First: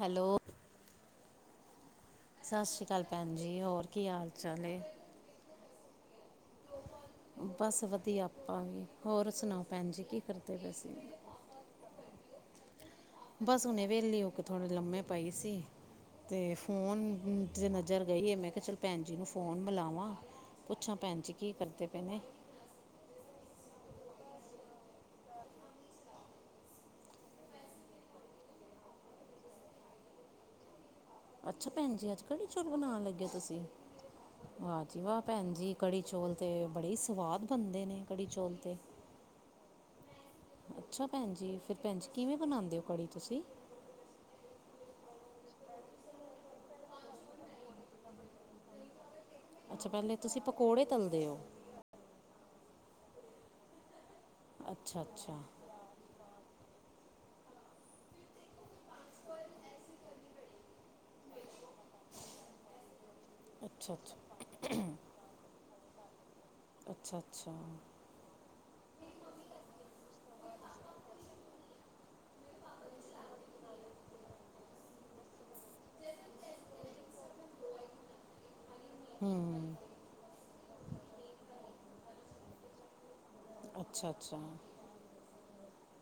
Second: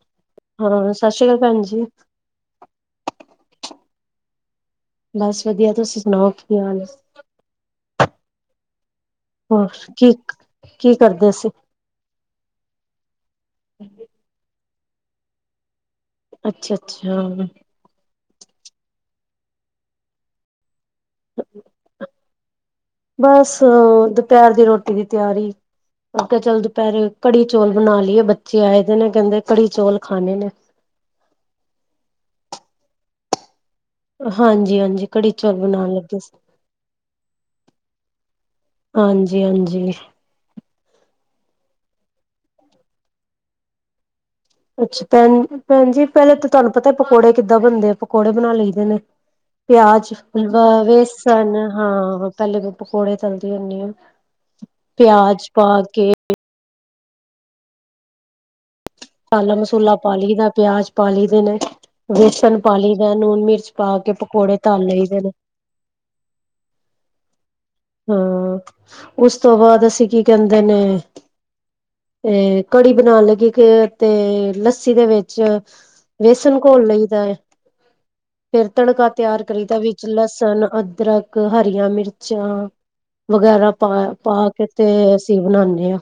Hello- ਹਾਂ ਸਤਿ ਸ਼੍ਰੀ ਅਕਾਲ ਭੈਣ ਜੀ ਸਤਿ ਸ਼੍ਰੀ ਅਕਾਲ ਭੈਣ ਜੀ ਹੋਰ ਕੀ ਹਾਲ ਚਾਲ ਬਸ ਵਧੀਆ ਤੁਸੀ ਸੁਣਾਓ ਕੀ ਹਾਲ ਬਸ ਵਧੀਆ ਆਪਾ ਵੀ ਹੋਰ ਸੁਣਾਓ ਭੈਣ ਜੀ ਕੀ ਕਰਦੇ ਪਏ ਕੀ ਸੀ। ਕਰਦੇ ਸੀ ਬਸ ਉਹਨੇ ਵਿਹਲੀ ਉਹ ਥੋੜੇ ਲੰਮੇ ਪਾਈ ਸੀ ਤੇ ਅੱਛਾ ਫੋਨ ਅੱਛਾ ਨ ਜਰ ਗਈ ਹੈ। ਮੈ ਕਿਹਾ ਚਲ ਭੈਣ ਜੀ ਨੂੰ ਫੋਨ ਮਿਲਾਵਾ ਪੁੱਛਾ ਭੈਣ ਜੀ ਕੀ ਕਰਦੇ ਪਏ ਨੇ ਬਸ ਦੁਪਹਿਰ ਦੀ ਰੋਟੀ ਦੀ ਤਿਆਰੀ ਅਗੇ ਚਲ ਦੁਪਹਿਰੇ ਕੜੀ ਚੌਲ ਬਣਾ ਲਈਏ ਬੱਚੇ ਆਏ ਦੇ ਨੇ ਕਹਿਦੇ ਕੜੀ ਚੌਲ ਖਾਣੇ ਨੇ ਅਛਾ ਭੈਣ ਜੀ ਅਜ ਕੜੀ ਚੋਟ ਬਣਾਉਣ ਲਗੇਆ ਤੁਸੀ ਹਾਂਜੀ ਵਾਜੀ ਹਾਂਜੀ ਵਾਹ ਕੜੀ ਭੈਣ ਚੌਲ ਜੀ ਬਣਾਉਣ ਕੜੀ ਲੱਗੇ ਚੋਲ ਸੀ ਤੇ ਬੜੇ ਸਵਾਦ ਬਣਦੇ ਨੇ ਕੜੀ ਚੋਲ ਤੇ ਹਾਂਜੀ ਹਾਂਜੀ। ਅੱਛਾ ਭੈਣ ਜੀ। ਫਿਰ ਭੈਣ ਜੀ ਕਿਵੇਂ ਬਣਾਉਂਦੇ ਓ ਕੜੀ ਤੁਸੀਂ? ਅੱਛਾ ਭੈਣ ਭੈਣ ਜੀ। ਪਹਿਲੇ ਤਾਂ ਤੁਹਾਨੂੰ ਪਤਾ ਪਕੌੜੇ ਕਿੱਦਾਂ ਬਣਦੇ ਆ? ਪਕੌੜੇ ਬਣਾ ਲਈਦੇ ਨੇ। [unintelligible] ਪਿਆਜ਼, ਤੁਸੀਂ ਫੁਲਵਾ, ਪਕੌੜੇ ਤਲਦੇ ਹੋ ਬੇਸਨ ਹਾਂ ਪਹਿਲੇ ਮੈਂ ਪਕੌੜੇ ਤਲ ਦੀ ਹੁੰਦੀ ਆ। ਅੱਛਾ ਅੱਛਾ। ਪਿਆਜ ਪਾਕੇ ਮਸਾਲਾ ਮਸੂਲਾ ਪਾ ਲਈ ਦਾ ਪਿਆਜ਼ ਪਾ ਲਈ ਦੇ ਨੇ ਬੇਸਣ ਪਾ ਲਈ ਦਾ ਲੂਣ ਮਿਰਚ ਅੱਛਾ ਪਾ ਕੇ ਅੱਛਾ ਪਕੌੜੇ ਤਲ ਲਈ ਦੇ ਨੇ। ਅੱਛਾ, ਅੱਛਾ ਹਾਂ ਉਸ ਤੋ ਬਾਅਦ ਅਸੀ ਕੀ ਕਹਿਦੇ ਨੇ ਅ ਕੜੀ ਬਣਾਣੇ ਲਗੀ ਕਿ ਤੇ ਲਸੀ ਦੇ ਵਿਚ ਵੇਸਣ ਘੋਲ ਲਈ ਦਾ, ਫਿਰ ਤੜਕਾ ਤਿਆਰ ਕਰੀ ਹੂੰ ਦਾ ਵੀ ਲਸਣ, ਅਦਰਕ, ਹਰੀਆਂ-ਮਿਰਚਾਂ ਵਗੈਰਾ ਅੱਛਾ ਅੱਛਾ ਪਾ-ਪਾ ਕੇ ਤੇ ਅਸੀ ਬਣਾਦੇ ਆ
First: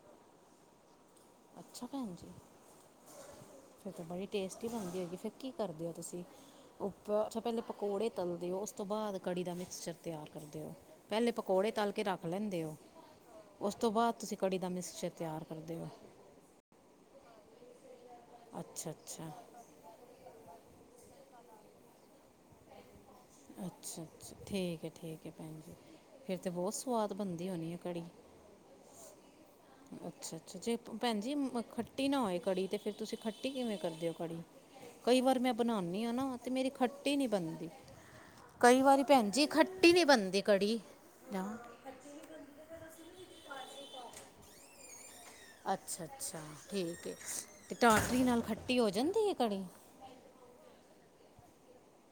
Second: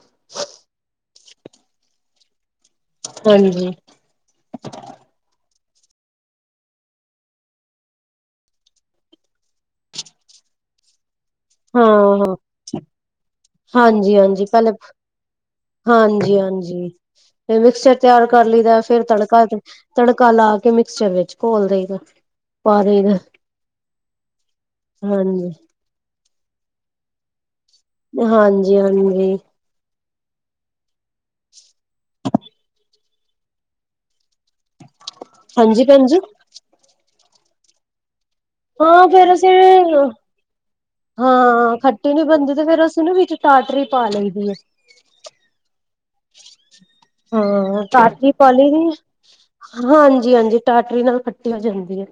ਅੱਛਾ ਭੈਣ ਜੀ- ਹਾਂਜੀ- ਫਿਰ ਬੜੀ ਟੇਸਟੀ ਬਨਦੀ ਹੋਏਗੀ ਫਿਰ ਕੀ ਕਰਦੇ ਓ ਤੁਸੀ? ਉਪਰ ਅਛਾ ਪਹਿਲੇ ਪਕੋੜੇ ਤਲਦੇ ਓ। ਉਸ ਤੋ ਬਾਅਦ ਕੜੀ ਦਾ ਮਿਕਸਚਰ ਤਿਆਰ ਕਰਦੇ ਹੋ ਪਹਿਲੇ ਪਕੋੜੇ ਤਲ ਕੇ ਰਖ ਲੈਦੇ ਓ। ਹਾਂਜੀਹਾਂਜੀ ਪਹਿਲ ਮਿਕਸਚਰ ਤਿਆਰ ਕਰਦੇ ਹੋ ਹਾਂਜੀ, ਹਾਂਜੀ ਫਿਰ ਮਿਕਸਚਰ ਤਿਆਰ ਕਰ ਲਈਦਾ ਅੱਛਾ ਫੇਰ ਅੱਛਾ ਤੜਕਾ ਤੇ ਤੜਕਾ ਲਾ ਕੇ ਮਿਕਸਚਰ ਵਿਚ ਘੋਲ ਦੇਈਦਾ ਪਾ ਦੇਈਦਾ। ਅਛਾ, ਅਛਾ ਠੀਕ ਹੈ। ਠੀਕ ਹੈ। ਭੈਣ ਜੀ ਫਿਰ ਤਾਂ ਬਹੁਤ ਸਵਾਦ ਬਣਦੀ ਹੋਣੀ ਐ ਕੜੀ? ਹਾਂਜੀ, ਹਾਂਜੀ ਅਛਾ, ਅਛਾ ਜੇ ਭੈਣ ਜ ਮ ਖੱਟੀ ਨਾ ਹੋਏ ਕੜੀ ਤਾਂ ਫਿਰ ਤੁਸੀ ਖੱਟੀ ਕਿਵੇ ਕਰਦੇ ਹੋ ਕੜੀ? ਕਈ ਵਾਰ ਮੈ ਹਾਂਜੀ ਬਣਾਨੀ ਭੈਣ ਆ ਜੀ ਨਾ ਤੇ ਮੇਰੀ ਖੱਟੀ ਨਹੀ ਬਣਦੀ ਕਈ ਵਾਰੀ ਹਾਂ ਭੈਣ ਫੇਰ ਜੀ ਅਸੀਂ ਖਟੀ ਨਈ ਬਨਦੀ ਕੜੀ ਨਾ ਹਾਂ ਖੱਟੀ ਨੀ ਬਣਦੀ ਤੇ ਫੇਰ ਅਸੀ ਨਾ ਵਿਚ ਟਾਟਰੀ ਪਾ ਲਈ ਦੀ ਆ ਅਛਾ, ਅਛਾ ਠੀਕ ਹੈ। ਅਤੇ ਹਾਂ ਟਾਟਰੀ ਨਾਲ ਪਾ ਲਈ ਖਟੀ ਦੀ ਹੋ ਹੈ। ਜਾਦੀ ਐ ਕੜੀ? ਹਾਂਜੀ ਹਾਂਜੀ ਟਾਟਰੀ ਨਾਲ ਖਟੀ ਹੋ ਜਾਦੀ ਆ।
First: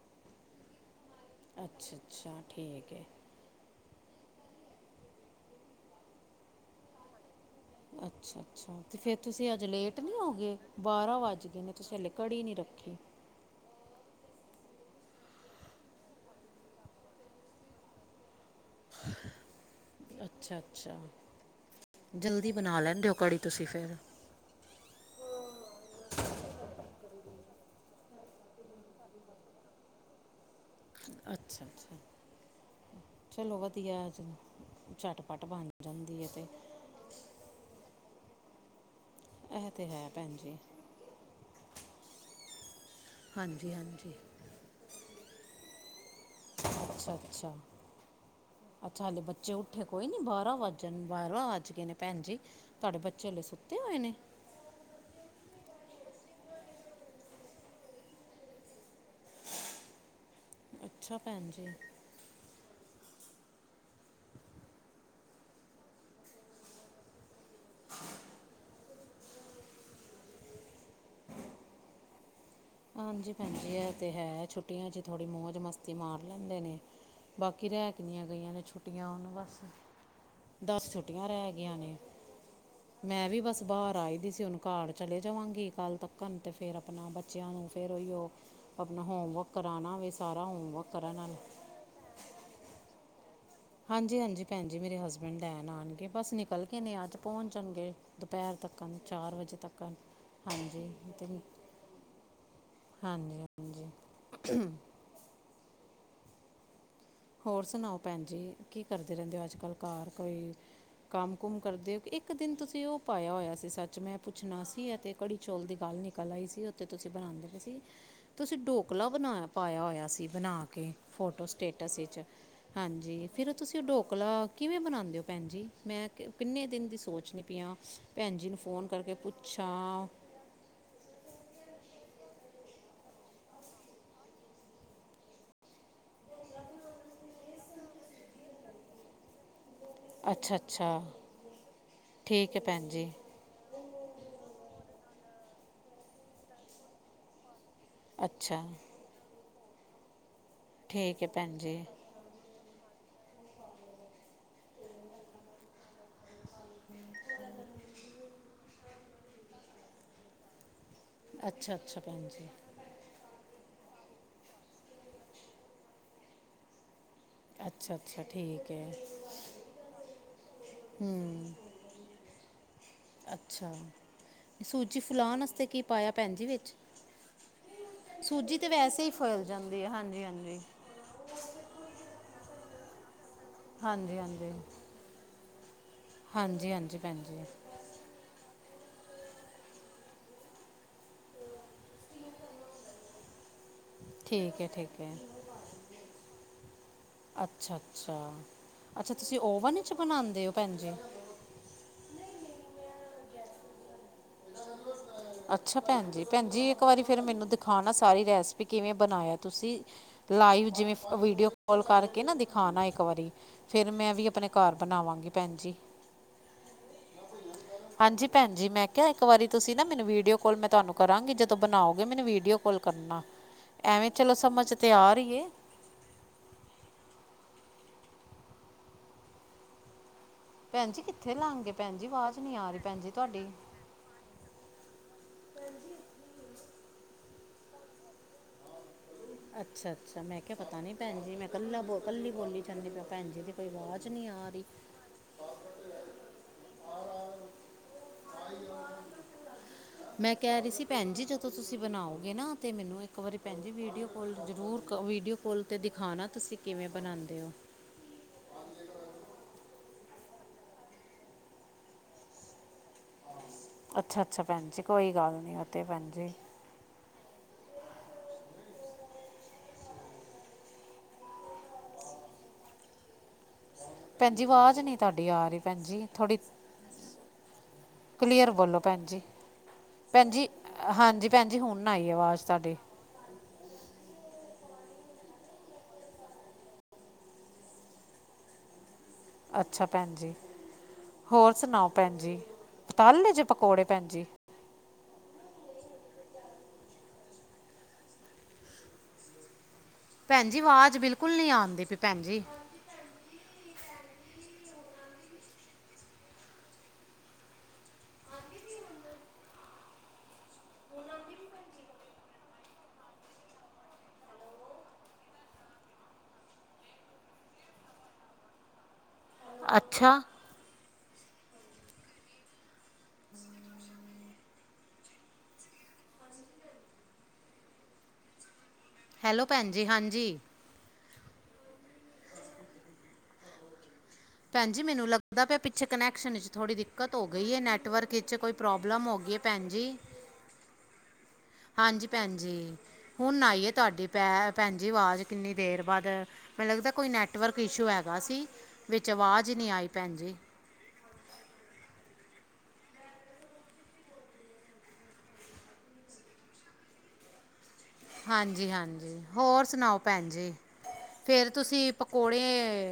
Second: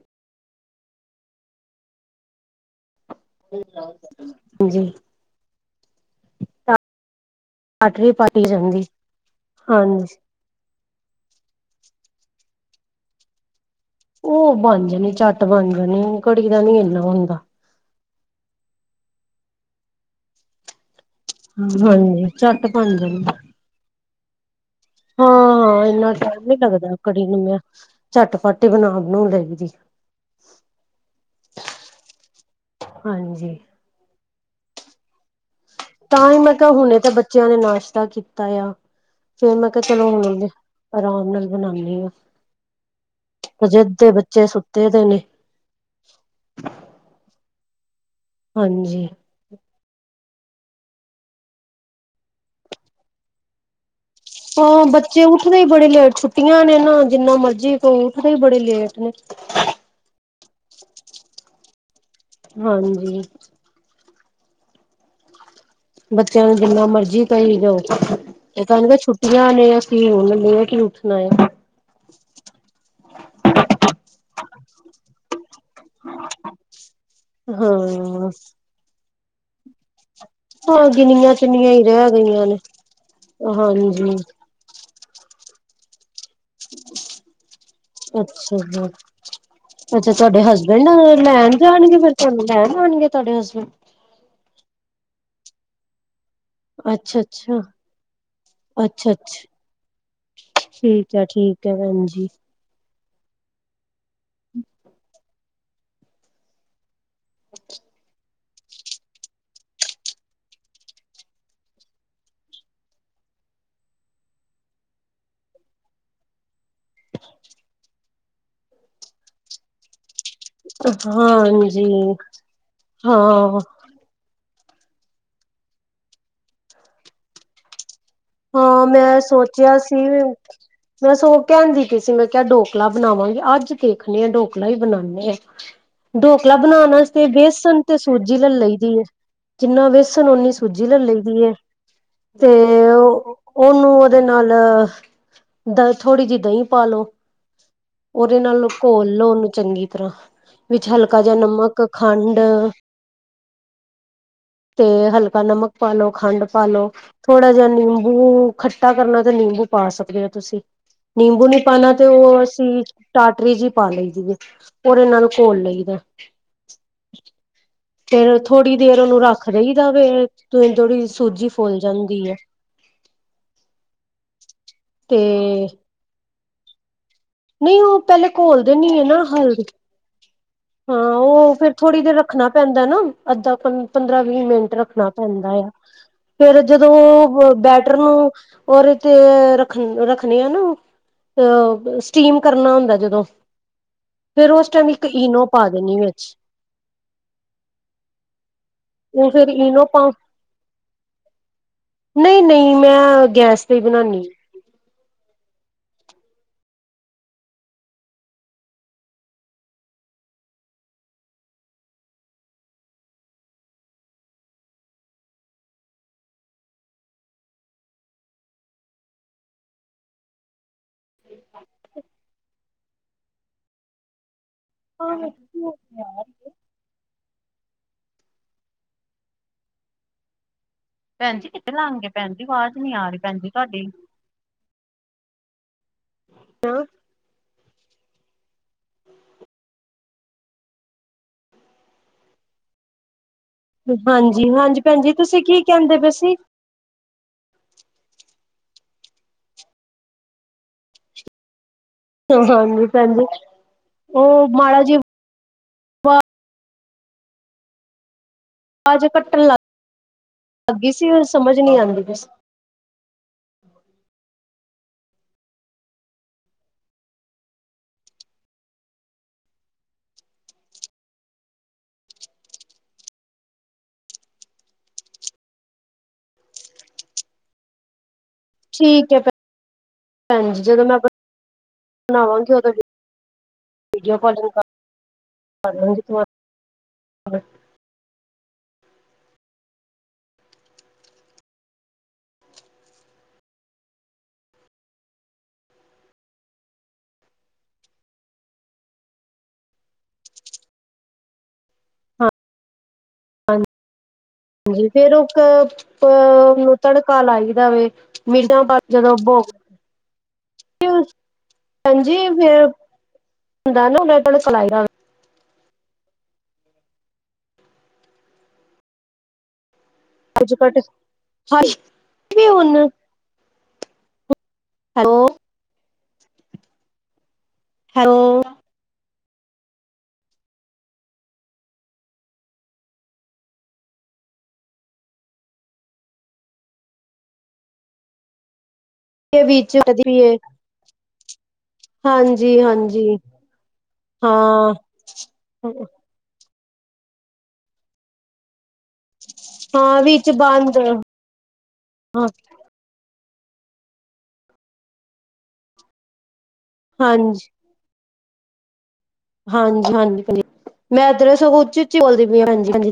ਅੱਛਾ, ਅੱਛਾ ਠੀਕ ਐ। ਹਾਂਜੀ - ਅਛਾ, ਅਛਾ ਅਤੇ ਫਿਰ ਤੁਸੀ ਅਜ ਲੇਟ ਹਾਂਜੀ ਨਹੀ ਹੋਗੇ ਏ? ਬਾਰਾਂ ਵਜ ਗਏ ਤੁਸੀ ਅਜੇ ਕੜੀ ਨਹੀ ਰਖੀ ਉਹ ਬਣ ਜਾਣੀ ਚੱਟ ਬਣ ਜਾਣੀ ਕੜੀ ਦਾ ਨੀ ਇਨਾ ਨਹੀ ਹੁੰਦਾ ਅਛਾ, ਅਛਾ ਹਾਂਜੀ ਜਲਦੀ ਝੱਟ ਬਣਾ ਬਣ ਲੈਦੇ ਓ ਜਾਣੀ ਕੜੀ ਤੁਸੀ ਫੇਰ ਹਾਂ ਇਨਾ ਟਾਈਮ ਨੀ ਲਗਦਾ ਕੜੀ ਨੂੰ ਮੈ ਝਟਪਟ ਹੀ ਬਣਾ ਬਣਾਉਣ ਲਈ ਦੀ। [inaudible] ਅਛਾ- ਅਛਾ ਚਲੋ ਹਾਂਜੀ ਵਧੀਆ ਜੀ ਝੱਟ ਪੱਟ ਬਣ ਤਾਂ ਜਾਂਦੀ ਹੈ ਹੀ ਤੇ ਮੈਂ ਕਿਹਾ ਹੁਣੇ ਤਾਂ ਬੱਚਿਆਂ ਨੇ ਨਾਸ਼ਤਾ ਕੀਤਾ ਆ ਫਿਰ ਮੈਂ ਇਹ ਕਿਹਾ ਤੇ ਹੈ ਚਲੋ ਭੈਣ ਹੁਣ ਜੀ ਆਰਾਮ ਨਾਲ ਬਣਾਨੀ ਆ। ਹਾਂਜੀ ਹਜੇ ਅੱਦੇ ਹਾਂਜੀ ਬੱਚੇ ਸੁੱਤੇ ਪਏ ਨੇ। ਅੱਛਾ, ਅੱਛਾ, ਹਾਂਜੀ ਅੱਛਾ ਹਲੇ ਬੱਚੇ ਬੱਚੇ ਉੱਠੇ ਕੋਈ ਨਹੀਂ ਬਾਰਾਂ ਵੱਜਣ ਬਾਰਾਂ ਵੱਜ ਗਏ ਨੇ ਭੈਣ ਜੀ ਤੁਹਾਡੇ ਬੱਚੇ ਅੇ ਸੁੱਤੇ ਹੋਏ ਨੇ! ਹਾਂ ਬੱਚੇ ਉੱਠਦੇ ਹੀ ਬੜੇ ਲੇਟ ਛੁੱਟੀਆਂ ਨੇ ਨਾ ਜਿੰਨਾ ਮਰਜੀ ਕੋ ਉੱਠਦੇ ਹੀ ਬੜੇ ਲੇਟ ਨੇ। ਅੱਛਾ ਭੈਣ ਜੀ। ਹਾਂਜੀ ਬੱਚਿਆਂ ਨੂੰ ਜਿੰਨਾ ਮਰਜੀ ਕਹੀ ਜਾਓ। ਇਹ ਤਾਂ ਤਾਂ ਛੁੱਟੀਆਂ ਨੇ ਅਸੀਂ ਹੁਣੇ ਲੇਟ ਆ ਕਿ ਉੱਠਣੇ ਆ ਹਾਂਜੀ ਭੈਣਜੀ ਇਹ ਤੇ ਹੈ। ਛੁੱਟੀਆ 'ਚ ਥੋੜੀ ਮੋਜ ਮਸਤੀ ਮਾਰ ਲੈਦੇ ਨੇ ਬਾਕੀ ਰਹਿ ਕਿਨੀਆਂ ਹਾਂ ਗਈਆਂ ਨੇ ਛੁੱਟੀਆਂ ਉਹਨੂੰ ਬਸ ਹਾਂ ਦਸ ਛੁੱਟੀਆਂ ਗਿਣੀਆਂ ਰਹਿ ਚੁਣੀਆਂ ਗਈਆਂ ਹੀ ਨੇ ਰਹਿ ਗਈਆਂ ਨੇ ਮੈ ਵੀ ਬਸ ਬਾਹਰ ਹਾਂਜੀ ਆਈ ਦੀ ਸੀ ਉਹਨੂੰ ਘਰ ਚਲੇ ਜਾਵਾਂਗੇ ਕੱਲ੍ਹ ਤੱਕਣ ਤੇ ਫਿਰ ਆਪਣਾ ਬੱਸ ਬੱਚਿਆਂ ਨੂੰ ਫਿਰ ਉਹੀ ਉਹ ਅੱਛਾ ਜੀ ਆਪਣਾ ਹੋਮਵਰਕ ਕਰਾਉਣਾ ਵੇ ਅੱਛਾ ਤੁਹਾਡੇ ਸਾਰਾ ਹੋਮਵਰਕ ਕਰਨ ਹਸਬੈਂਡ ਲੈਣ ਜਾਣਗੇ ਫਿਰ ਤੁਹਾਨੂੰ ਲੈ ਜਾਣਗੇ ਤੁਹਾਡੇ ਹਸਬੈਂਡ ਹਾਂਜੀ ਹਾਂਜੀ ਭੈਣਜੀ ਮੇਰੇ ਹਸਬੈਂਡ ਲੇਨ ਆਉਣਗੇ ਬੱਸ ਨਿਕਲਦੇ ਕੱਲ ਕੇ ਨੇ ਅੱਜ ਅੱਛਾ ਪਹੁੰਚ ਅੱਛਾ ਜਾਣਗੇ ਦੁਪਹਿਰ ਤੱਕ ਅੱਛਾ ਚਾਰ ਵਜੇ ਅੱਛਾ ਤੱਕ ਹਾਂਜੀ ਠੀਕ ਹੈ ਹਾਂਜੀ ਠੀਕ ਹੈ ਭੈਣ ਜੀ ਹਾਂਜੀ ਹੋਰ ਸੁਣਾਓ ਭੈਣ ਜੀ ਕੀ ਕਰਦੇ ਰਹਿੰਦੇ ਹੋ ਅੱਜ ਕੱਲ੍ਹ ਘਰ ਕੋਈ ਕੰਮ ਕੁਮ ਕਰਦੇ ਹੋ ਇੱਕ ਦਿਨ ਤੁਸੀਂ ਉਹ ਪਾਇਆ ਹੋਇਆ ਸੀ। ਸੱਚ ਮੈਂ ਪੁੱਛਣਾ ਸੀ ਤੇ ਕੜੀ ਚੁੱਲ ਦੀ ਗੱਲ ਨਿਕਲ ਆਈ ਸੀ ਉੱਥੇ ਤੁਸੀਂ ਬਣਾਉਂਦੇ ਸੀ ਤੁਸੀਂ ਡੋਕੱਲਾ ਬਣਾ ਪਾਇਆ ਹੋਇਆ ਸੀ। ਬਣਾ ਕੇ ਫੋਟੋ ਹਾਂਜੀ ਸਟੇਟਸ ਵਿੱਚ ਹਾਂਜੀ ਫਿਰ ਹਾਂ ਤੁਸੀਂ ਉਹ ਢੋਕਲਾ ਕਿਵੇਂ ਬਣਾਉਂਦੇ ਹੋ ਭੈਣ ਜੀ, ਮੈਂ ਕਿੰਨੇ ਦਿਨ ਦੀ ਸੋਚਣੀ ਪੀਆਂ। ਹਾਂ ਮੈਂ ਸੋਚਿਆ ਸੀ। ਮੈਂ ਸਗੋ ਕਹਿੰਦੀ ਪਈ ਸੀ ਮੈਂ ਕਿਹਾ, ਡੋਕਲਾ ਬਣਾਵਾਂਗੀ ਅੱਜ ਦੇਖਦੇ ਆਂ ਡੋਕਲਾ ਹੀ ਬਣਾਦੇ ਆਂ। [inaudible] ਢੋਕਲਾ ਬਣਾਉਣ ਵਾਸਤੇ ਬੇਸੱਣ ਤੇ ਸੂਜ਼ੀ ਲੈ ਲਈ ਦੀ ਹੈ। ਜਿੰਨਾ ਵੇਸਣ ਓਨੀ ਅੱਛਾ ਸੂਜ਼ੀ ਅੱਛਾ ਲੈ ਲਈ ਦੀ ਹੈ ਤੇ ਠੀਕ ਹੈ ਭੈਣ ਜੀ ਉਹ ਉਹਨੂੰ ਉਹਦੇ ਨਾਲ ਥੋੜ੍ਹੀ ਜਿਹੀ ਦਹੀਂ ਪਾ ਲੋ। ਉਹਦੇ ਅੱਛਾ ਨਾਲੋਂ ਘੋਲ ਲੋੋ ਉਹਨੂੰ ਚੰਗੀ ਤਰ੍ਹਾਂ ਵਿੱਚ ਹਲਕਾ ਠੀਕ ਹੈ ਜਿਹਾ ਭੈਣ ਜੀ ਨਮਕ, ਖੰਡ ਤੇ ਹਲਕਾ ਨਮਕ ਪਾ ਲਓ ਖੰਡ ਪਾ ਲੳ। ਥੋੜ੍ਹਾ ਜ ਨਿੰਬੂ ਖੱਟਾ ਕਰਨਾ ਤੇ ਨਿੰਬੂ ਪਾ ਸਕਦੇ ਹੋ ਤੁਸੀਂ ਨਿੰਬੂ ਨੀ ਅੱਛਾ ਪਾਉਣਾ ਅੱਛਾ ਤੇ ਭੈਣ ਉਹ ਜੀ ਅਸੀਂ ਟਾਟਰੀ ਜਹੀ ਪਾ ਲਈ ਜਦੀ ਔਰ ਇਹਨਾਂ ਨੂੰ ਘੋਲ ਲਈਦਾ। ਅੱਛਾ ਅੱਛਾ ਫਿਰ ਠੀਕ ਥੋੜ੍ਹੀ ਹੈ ਦੇਰ ਉਹਨੂੰ ਰੱਖ ਲਈ ਦਾ ਤੇ ਥੋੜੀ ਸੂਜੀ ਫੁੱਲ ਜਾਂਦੀ ਹੈ। ਅੱਛਾ ਸੂਜੀ ਤੇ ਫੁਲਾਉਣ ਵਾਸਤੇ ਕੀ ਪਾਇਆ ਭੇਣਜੀ ਵਿੱਚ ਨਹੀਂ ਉਹ ਪਹਿਲੇ ਸੂਜੀ ਤੇ ਘੋਲਦੇ ਨੀ ਵੈਸੇ ਏ ਹੀ ਨਾ ਫੈਲ ਹਲਦੀ ਜਾਂਦੀ ਆ ਹਾਂਜੀ ਹਾਂਜੀ ਹਾਂ ਉਹ ਫਿਰ ਥੋੜ੍ਹੀ ਦੇਰ ਰੱਖਣਾ ਪੈਂਦਾ ਨਾ ਅੱਧਾ ਘੰਟਾ ਹਾਂਜੀ ਪੰਦਰਾਂ ਵੀਹ ਹਾਂਜੀ ਮਿਂਟ ਰੱਖਣਾ ਪੈਂਦਾ ਆ ਫਿਰ ਹਾਂਜੀ ਜਦੋਂ ਹਾਂਜੀ ਭੈਣ ਉਹ ਜੀ ਬੈ ਮੇਟਰ ਨੂੰ ਔਰ ਰੱਖਣੀ ਆ ਨੂੰ ਅ ਸਟੀਮ ਕਰਨਾ ਹੁੰਦਾ ਜਦੋਂ ਫਿਰ ਠੀਕ ਹੈ ਉਸ ਟਾਈਮ ਠੀਕ ਇੱਕ ਹੈ ਈਨੋ ਪਾ ਦੇਣੀ ਵਿੱਚ ਅੱਛਾ ਅੱਛਾ ਅੱਛਾ ਉਹ ਤੁਸੀਂ ਫੇਰ ਓਵਨ ਇਨੋ ਵਿਚ ਪਾ ਬਣਾਉਦੇ ਹੋ। ਭੈਣ ਜੀ ਨਹੀਂ ਨਹੀਂ ਮੈਂ ਗੈਸ ਤੇ ਬਣਾਉਣੀ ਅੱਛਾ ਭੈਣ ਜੀ ਭੈਣ ਜੀ ਇੱਕ ਵਾਰੀ ਫਿਰ ਮੈਨੂੰ ਦਿਖਾਣਾ ਸਾਰੀ ਰੈਸਪੀ ਕਿਵੇਂ ਬਣਾਇਆ ਤੁਸੀਂ ਲਾਈਵ ਜਿਵੇਂ ਵੀਡੀਓ ਕਲ ਕਰਕੇ ਨਾ ਦਿਖਾਉਣਾ ਇੱਕ ਵਾਰੀ। ਫਿਰ ਮੈਂ ਵੀ ਆਪਣੇ ਘਰ ਬਣਾਵਾਂਗੀ ਭੈਣ ਜੀ। ਹਾਂਜੀ। ਭੈਣ। ਜ। ਮੈਂ। ਕਿਹਾ। ਇੱਕ। ਵਾਰੀ। ਤੁਸੀਂ। ਨਾ। ਮੈਨੂੰ। ਵੀਡੀਓ। ਕਾਲ। ਮੈਂ। ਤੁਹਾਨੂੰ। ਕਰਾਂਗੀ। ਜਦੋਂ। ਬਣਾਓਗੇ। ਮੈਨੂੰ। Video call. ਕਰਨਾ। ਐਵੇਂ। ਚਲੋ। ਸਮਝ। ਤੇ। ਆ। ਰਹੀ। ਹੈ। ਭੈਣ ਜੀ ਕਿੱਥੇ ਲਵਾਂਗੇ ਭੈਣ ਆਵਾਜ਼ ਨੀ ਆਰ ਹੀ ਭੈਣ ਜੀ ਤੁਹਾਡੀ। ਅੱਛਾ ਅੱਛਾ ਮੈਂ ਕਿਹਾ ਪਤਾ ਨੀ ਭੈਣ ਜੀ ਮੈਂ ਕੱਲੀ ਬੋਤਲ ਖੋਲੀ ਜਾਂਦੀ ਭੈਣ ਜੀ ਦੀ ਕੋਈ ਆਵਾਜ਼ ਨਹੀਂ ਆ ਹਾਂਜੀ ਰਹੀ ਹਾਂਜੀ ਭੈਣ ਜੀ ਤੁਸੀਂ ਕੀ ਕਹਿੰਦੇ ਪਏ ਸੀ? ਮੈਂ ਕਹਿ ਰਹੀ ਸੀ ਭੈਣ ਜੀ ਜਦੋਂ ਤੁਸੀਂ ਬਣਾਓ। ਗਏ ਨਾ ਅਤੇ ਹਾਂਜੀ ਮੈਨੂੰ ਭੈਣ ਇੱਕ ਵਾਰੀ ਭੈ ਜੀ ਜੀ ਵੀਡੀਓ ਕੋਲ ਉਹ ਜ਼ਰੂਰ ਮਾੜਾ ਜੀ ਕਰਿਓ ਵੀਡੀਓ ਕੋਲ। ਅਤੇ ਦਿਖਾਉਣਾ ਤੁਸੀਂ ਕਿਵੇਂ ਬਣਾਉਂਦੇ ਹੋ? ਅੱਜ ਕੱਟਣ ਲੱਗ ਲੱਗੀ ਸੀ ਸਮਝ ਨੀ ਆਉਂਦੀ। ਅੱਛਾ ਅੱਛਾ ਭੈਣ ਜੀ ਕੋਈ ਗੱਲ ਨੀ ਤੇ ਭੈਣ ਜੀ। ਭੈਣ ਜੀ ਆਵਾਜ਼ ਨਹੀਂ ਤੁਹਾਡੀ ਆ ਰਹੀ ਭੈਣ ਜੀ ਥੋੜੀ। ਕਲੀਅਰ ਬੋਲੋ ਭੈਣ ਠੀਕ ਹੈ ਜੀ ਭੈਣ ਜੀ ਹਾਂਜੀ ਭੈਣ ਜੀ ਹੁਣ ਆਈ ਆਵਾਜ਼ ਬਣਾਵਾਂਗੀ ਉਦੋਂ ਤੁਹਾਡੀ ਵੀਡੀਓ ਕਾਲਿੰਗ [unintelligible] ਅੱਛਾ ਭੈਣ ਜੀ ਹੋਰ ਸੁਣਾਓ ਭੈਣ ਜੀ ਤੱਲ ਲਏ ਜੇ ਪਕੌੜੇ ਭੈਣ ਜੀ ਭੈਣ ਜੀ ਆਵਾਜ਼ ਬਿਲਕੁੱਲ ਨਹੀਂ ਆਉਂਦੀ ਪਈ ਭੈਣ ਜੀ ਹਾਂ ਹਾਂਜੀ ਫਿਰ ਉਹਨੂੰ ਤੜਕਾ ਲਾਈਦਾ ਵੇ ਮਿਰਦਾਂ ਜਦੋਂੋ [unintelligible] ਜੀ ਫਿਰ ਹੁੰਦਾ ਨਾ ਉਹ ਸਿਲਾਈ ਅੱਛਾ। ਅੱਜ। ਘਟ। ਹ। ਵੀ। ਹੁਣ। ਸ ਸ। ਹੈਲੋ। ਹੈਲੋ। ਹੈਲੋ। ਭੈਣ। ਜੀ। ਹਾਂਜੀ। ਸ ਭੈਣਜੀ। ਮੈਨੂੰ। ਲੱਗਦਾ। ਪਿਆ। ਪਿੱਛੇ। ਕਨੈਕਸ਼ਨ। ਚ। ਥੋੜ੍ਹੀ। ਦਿੱਕਤ। ਹੋ। ਗਈ। ਹੈ। ਨੈਟਵਰਕ। ਵਿੱਚ। ਕੋਈ। ਪ੍ਰੋਬਲਮ। ਹੋ। ਗਈ ਹੈ ਭੈਣ ਵਿੱਚ। ਜੀ ਕਦੇ। ਵੀ। ਇਹ। ਹਾਂਜੀ। ਭੈਣਜੀ। ਹਾਂਜੀ ਹੁਣ। ਆਈਏ। ਤੁਹਾਡੀ। ਪੈ। ਹਾਂ ਭੈਣਜਜੀ। ਆਵਾਜ਼। ਕਿੰਨੀ। ਦੇਰ। ਬਾਅਦ। ਮੈਨੂੰ। ਲੱਗਦਾ। ਕੋਈ। ਨੈਟਵਰਕ। ਇਸ਼ੂ। ਹੈਗਾ। ਸੀ। ਵਿਚ। ਵਾਰ। ਹਾਂ। ਵਿੱਚ। ਬੰਦ। ਹਾਂ। ਹਾਂਜੀ। ਹਾਂਜੀ। ਹਾਂਜੀ। ਹੋਰ। ਹਾਂਜੀ ਸੁਣਾਓ। ਭੈਣ। ਹਾਂਜੀ ਜੀ। ਮੈਂ ਇੱਧਰ ਫਿਰ। ਸਗੋਂ ਉੱਚੀ ਤੁਸੀਂ। ਉੱਚੀ ਬੋਲਦੀ ਪਈ ਪਕੌੜੇ। ਹਾਂ ਹਾਂਜੀ ਹਾਂਜੀ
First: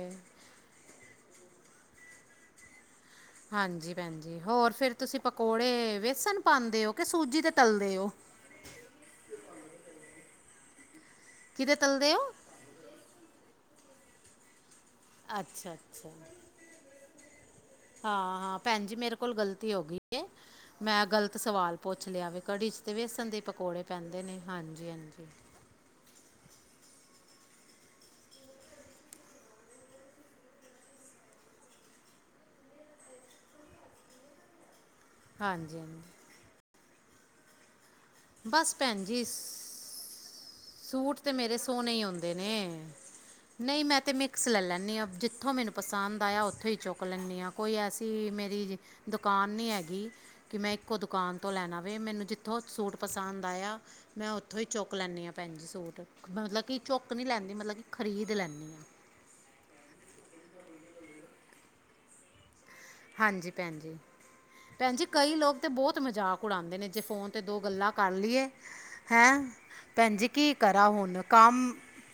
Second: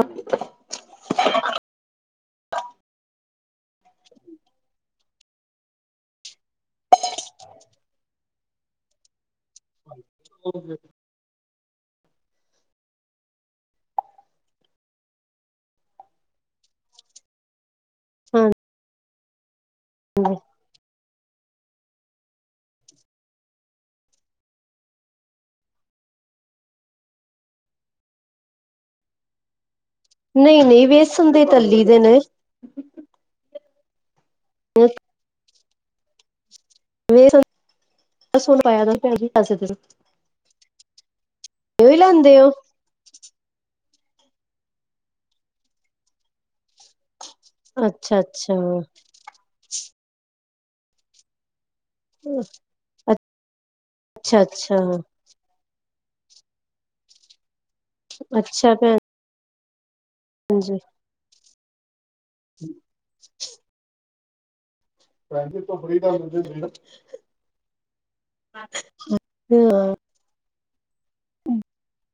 ਹਾਂਜੀ। ਭੈਣਜੀ। ਹੋਰ। ਫਿਰ। ਤੁਸੀਂ। ਪਕੌੜੇ। ਬੇਸਣ। ਪਾਉਂਦੇ। ਹੋ। ਕਿ। ਸੂਜੀ। ਤੇ। ਤਲਦੇ। ਹੋ। ਸ। ਸ। ਸ। ਕ। ਕਿਤੇਦੇ। ਤਲਦੇਓ। ਅੱਛਾ। ਅੱਛਾ। ਹਾਂ। ਹਾਂ। ਭੈਣ। ਜੀ। ਮੇਰੇ। ਕੋਲ। ਗਲਤੀ। ਹੋ। ਗਈ। ਹੈ। ਮੈਂ। ਗਲਤ। ਸਵਾਲ। ਪੁੱਛ। ਲਿਆ। ਵੀ। ਕੜੀ। 'ਚ। ਤਾਂ। ਵੇਸਣ। ਦੇ। ਪਕੌੜੇ। ਪੈਂਦੇ। ਨੇ। ਹਾਂਜੀ। ਹਾਂਜੀ। ਨਹੀਂ। ਨਹੀਂ। ਵੇਸਣ। ਦੇ। ਤੱਲੀ। ਦੇ। ਨੇ। ਅ। ਹਾਂਜੀ। ਹਾਂਜੀ। ਮ। ਬਸ। ਭੈਣ। ਜੀ। ਤੁਸੀਂ ਸੂਟ। ਸੂਟ ਤੇ ਮੇਰੇ ਸੋਹਨ ਉ ਹੀ ਹੁੰਦੇ ਲੈਂਦੇ ਹੋ ਨੇ। ਨਹੀਂ ਮੈਂ ਤੇ ਮਿਕਸ ਲੈ ਲੈਂਦੀ ਹਾਂ ਜਿੱਥੋਂ ਮੈਨੂੰ ਪਸੰਦ ਆਇਆ ਉੱਥੋਂ ਹੀ ਚੁੱਕ ਲੈਂਦੀ। ਕੋਈ ਐਸੀ ਅੱਛਾ ਮੇਰੀ ਅੱਛਾ ਦੁ ਦੁਕਾਨ ਨਹੀਂ ਹੈਗੀ ਕਿ ਮੈਂ ਇੱਕੋ ਦੁਕਾਨ ਤੋਂ ਲੈਣਾ ਵੇ ਮੈਨੂੰ ਜਿੱਥੋਂ ਸੂਟ ਪਸੰਦ ਆਇਆ। ਮੈਂ ਉੱਥੋਂ ਹੀ ਅੱਛਾ-ਅੱਛਾ, ਚੁੱਕ ਲੈਂਦੀ ਹਾਂ ਭੈਣ ਜੀ ਸੂਟ ਮਤਲਬ ਕਿ ਚੁੱਕ ਨਹੀਂ ਲੈਂਦੀ ਮਤਲਬ ਕਿ ਖਰੀਦ ਅੱਛਾ ਲੈਂਦੀ ਹਾਂ। ਹਾਂਜੀ। ਹਾਂਜੀ ਭੈਣ ਜੀ। ਭੈਣ ਜੀ ਕਈ ਲੋਕ ਤੇ ਬਹੁਤ ਮਜ਼ਾਕ ਉਡਾਉਂਦੇ ਨੇ ਜੇ ਫੋਨ ਤੇ ਦੋ ਗੱਲਾਂ ਕਰ ਲਈਏ। ਹੈਂ ਹਾਂ, ਭੈਣ ਜ ਕੀ ਕਰਾ ਹੁਣ ਕੰਮ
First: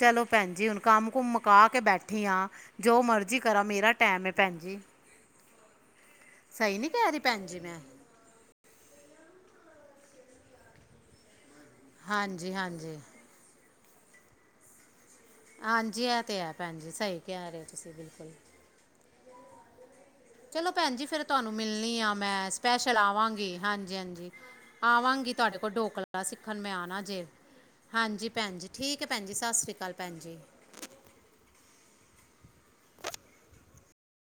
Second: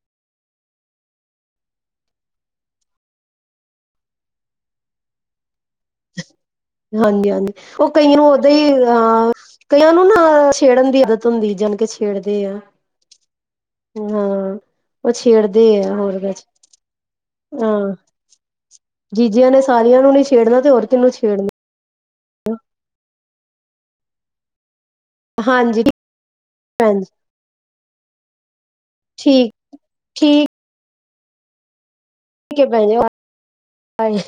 ਚਲੋ ਭੈਣ ਜੀ ਹੁਣ ਕੰਮ ਕੁੁੰਮ ਮੁਕਾ ਕੇ ਬੈਠੀ ਹਾਂ। ਜੋ ਮਰਜ਼ੀ ਕਰਾਂ ਮੇਰਾ ਟੈਮ ਹੈ ਭੈਣ ਜੀ। ਸਹੀ ਨਹੀਂ ਕਹਿ ਰਹੀ ਹਾਂਜੀ ਭੈਣ ਹਾਂਜੀ ਜੀ ਮੈਂ ਉਹ ਕਈ ਨੂੰ ਉਦਾਂ ਹੀ ਅਹ ਕਈਆਂ ਨੂੰ ਨਾ ਛੇੜਨ ਦੀ ਆਦਤ ਹੁੰਦੀ ਜਾਣੀ ਹਾਂਜੀ ਹਾਂਜੀ। ਹਾਂ ਉਹ। ਛੇੜਦਾ। ਹਾਂਜੀ। ਇਹ। ਤੇ। ਹੈ। ਭੈਣ। ਜੀ। ਸਹੀ। ਕਹਿ। ਰਹੇ। ਹਾਂ ਤੁਸੀਂ। ਬਿਲਕੁਲ। ਜੀਜਿਆਂ। ਨੇ। ਸਾਰੀਆਂ। ਨੂੰ। ਨੀ। ਛੇੜਨਾ। ਤੇ। ਚਲੋ ਭੈਣ ਔਰਤ। ਜੀ ਨੂੰ। ਫਿਰ ਛੇੜਨਾ। ਤੁਹਾਨੂੰ ਮਿਲਣੀ ਆ। ਮੈਂ ਸਪੈਸ਼ਲ। ਆਵਾਂਗੀ। ਹਾਂਜੀ। ਹਾਂਜੀ। ਆਵਾਂਗੀ। ਕਿ। ਤੁਹਾਡੇ। ਕੋਲ। ਹਾਂਜੀ ਠੀਕ ਡੋਕਲਾ। ਸਿੱਖਣ। ਹੈ ਮੈਂ। ਭੈਣ ਨਾ। ਜੀ ਜੇ। ਹਾਂਜੀ। ਭੈਣ। ਜ। ਠੀਕ। ਹੈ। ਭੈਣ। ਜੀ। ਸਤਿ। ਸ਼੍ਰੀ। ਅਕਾਲ। ਭੈਣ। ਜੀ। ਠੀਕ। ਹੈ। ਭੈਣੇ। ਜ।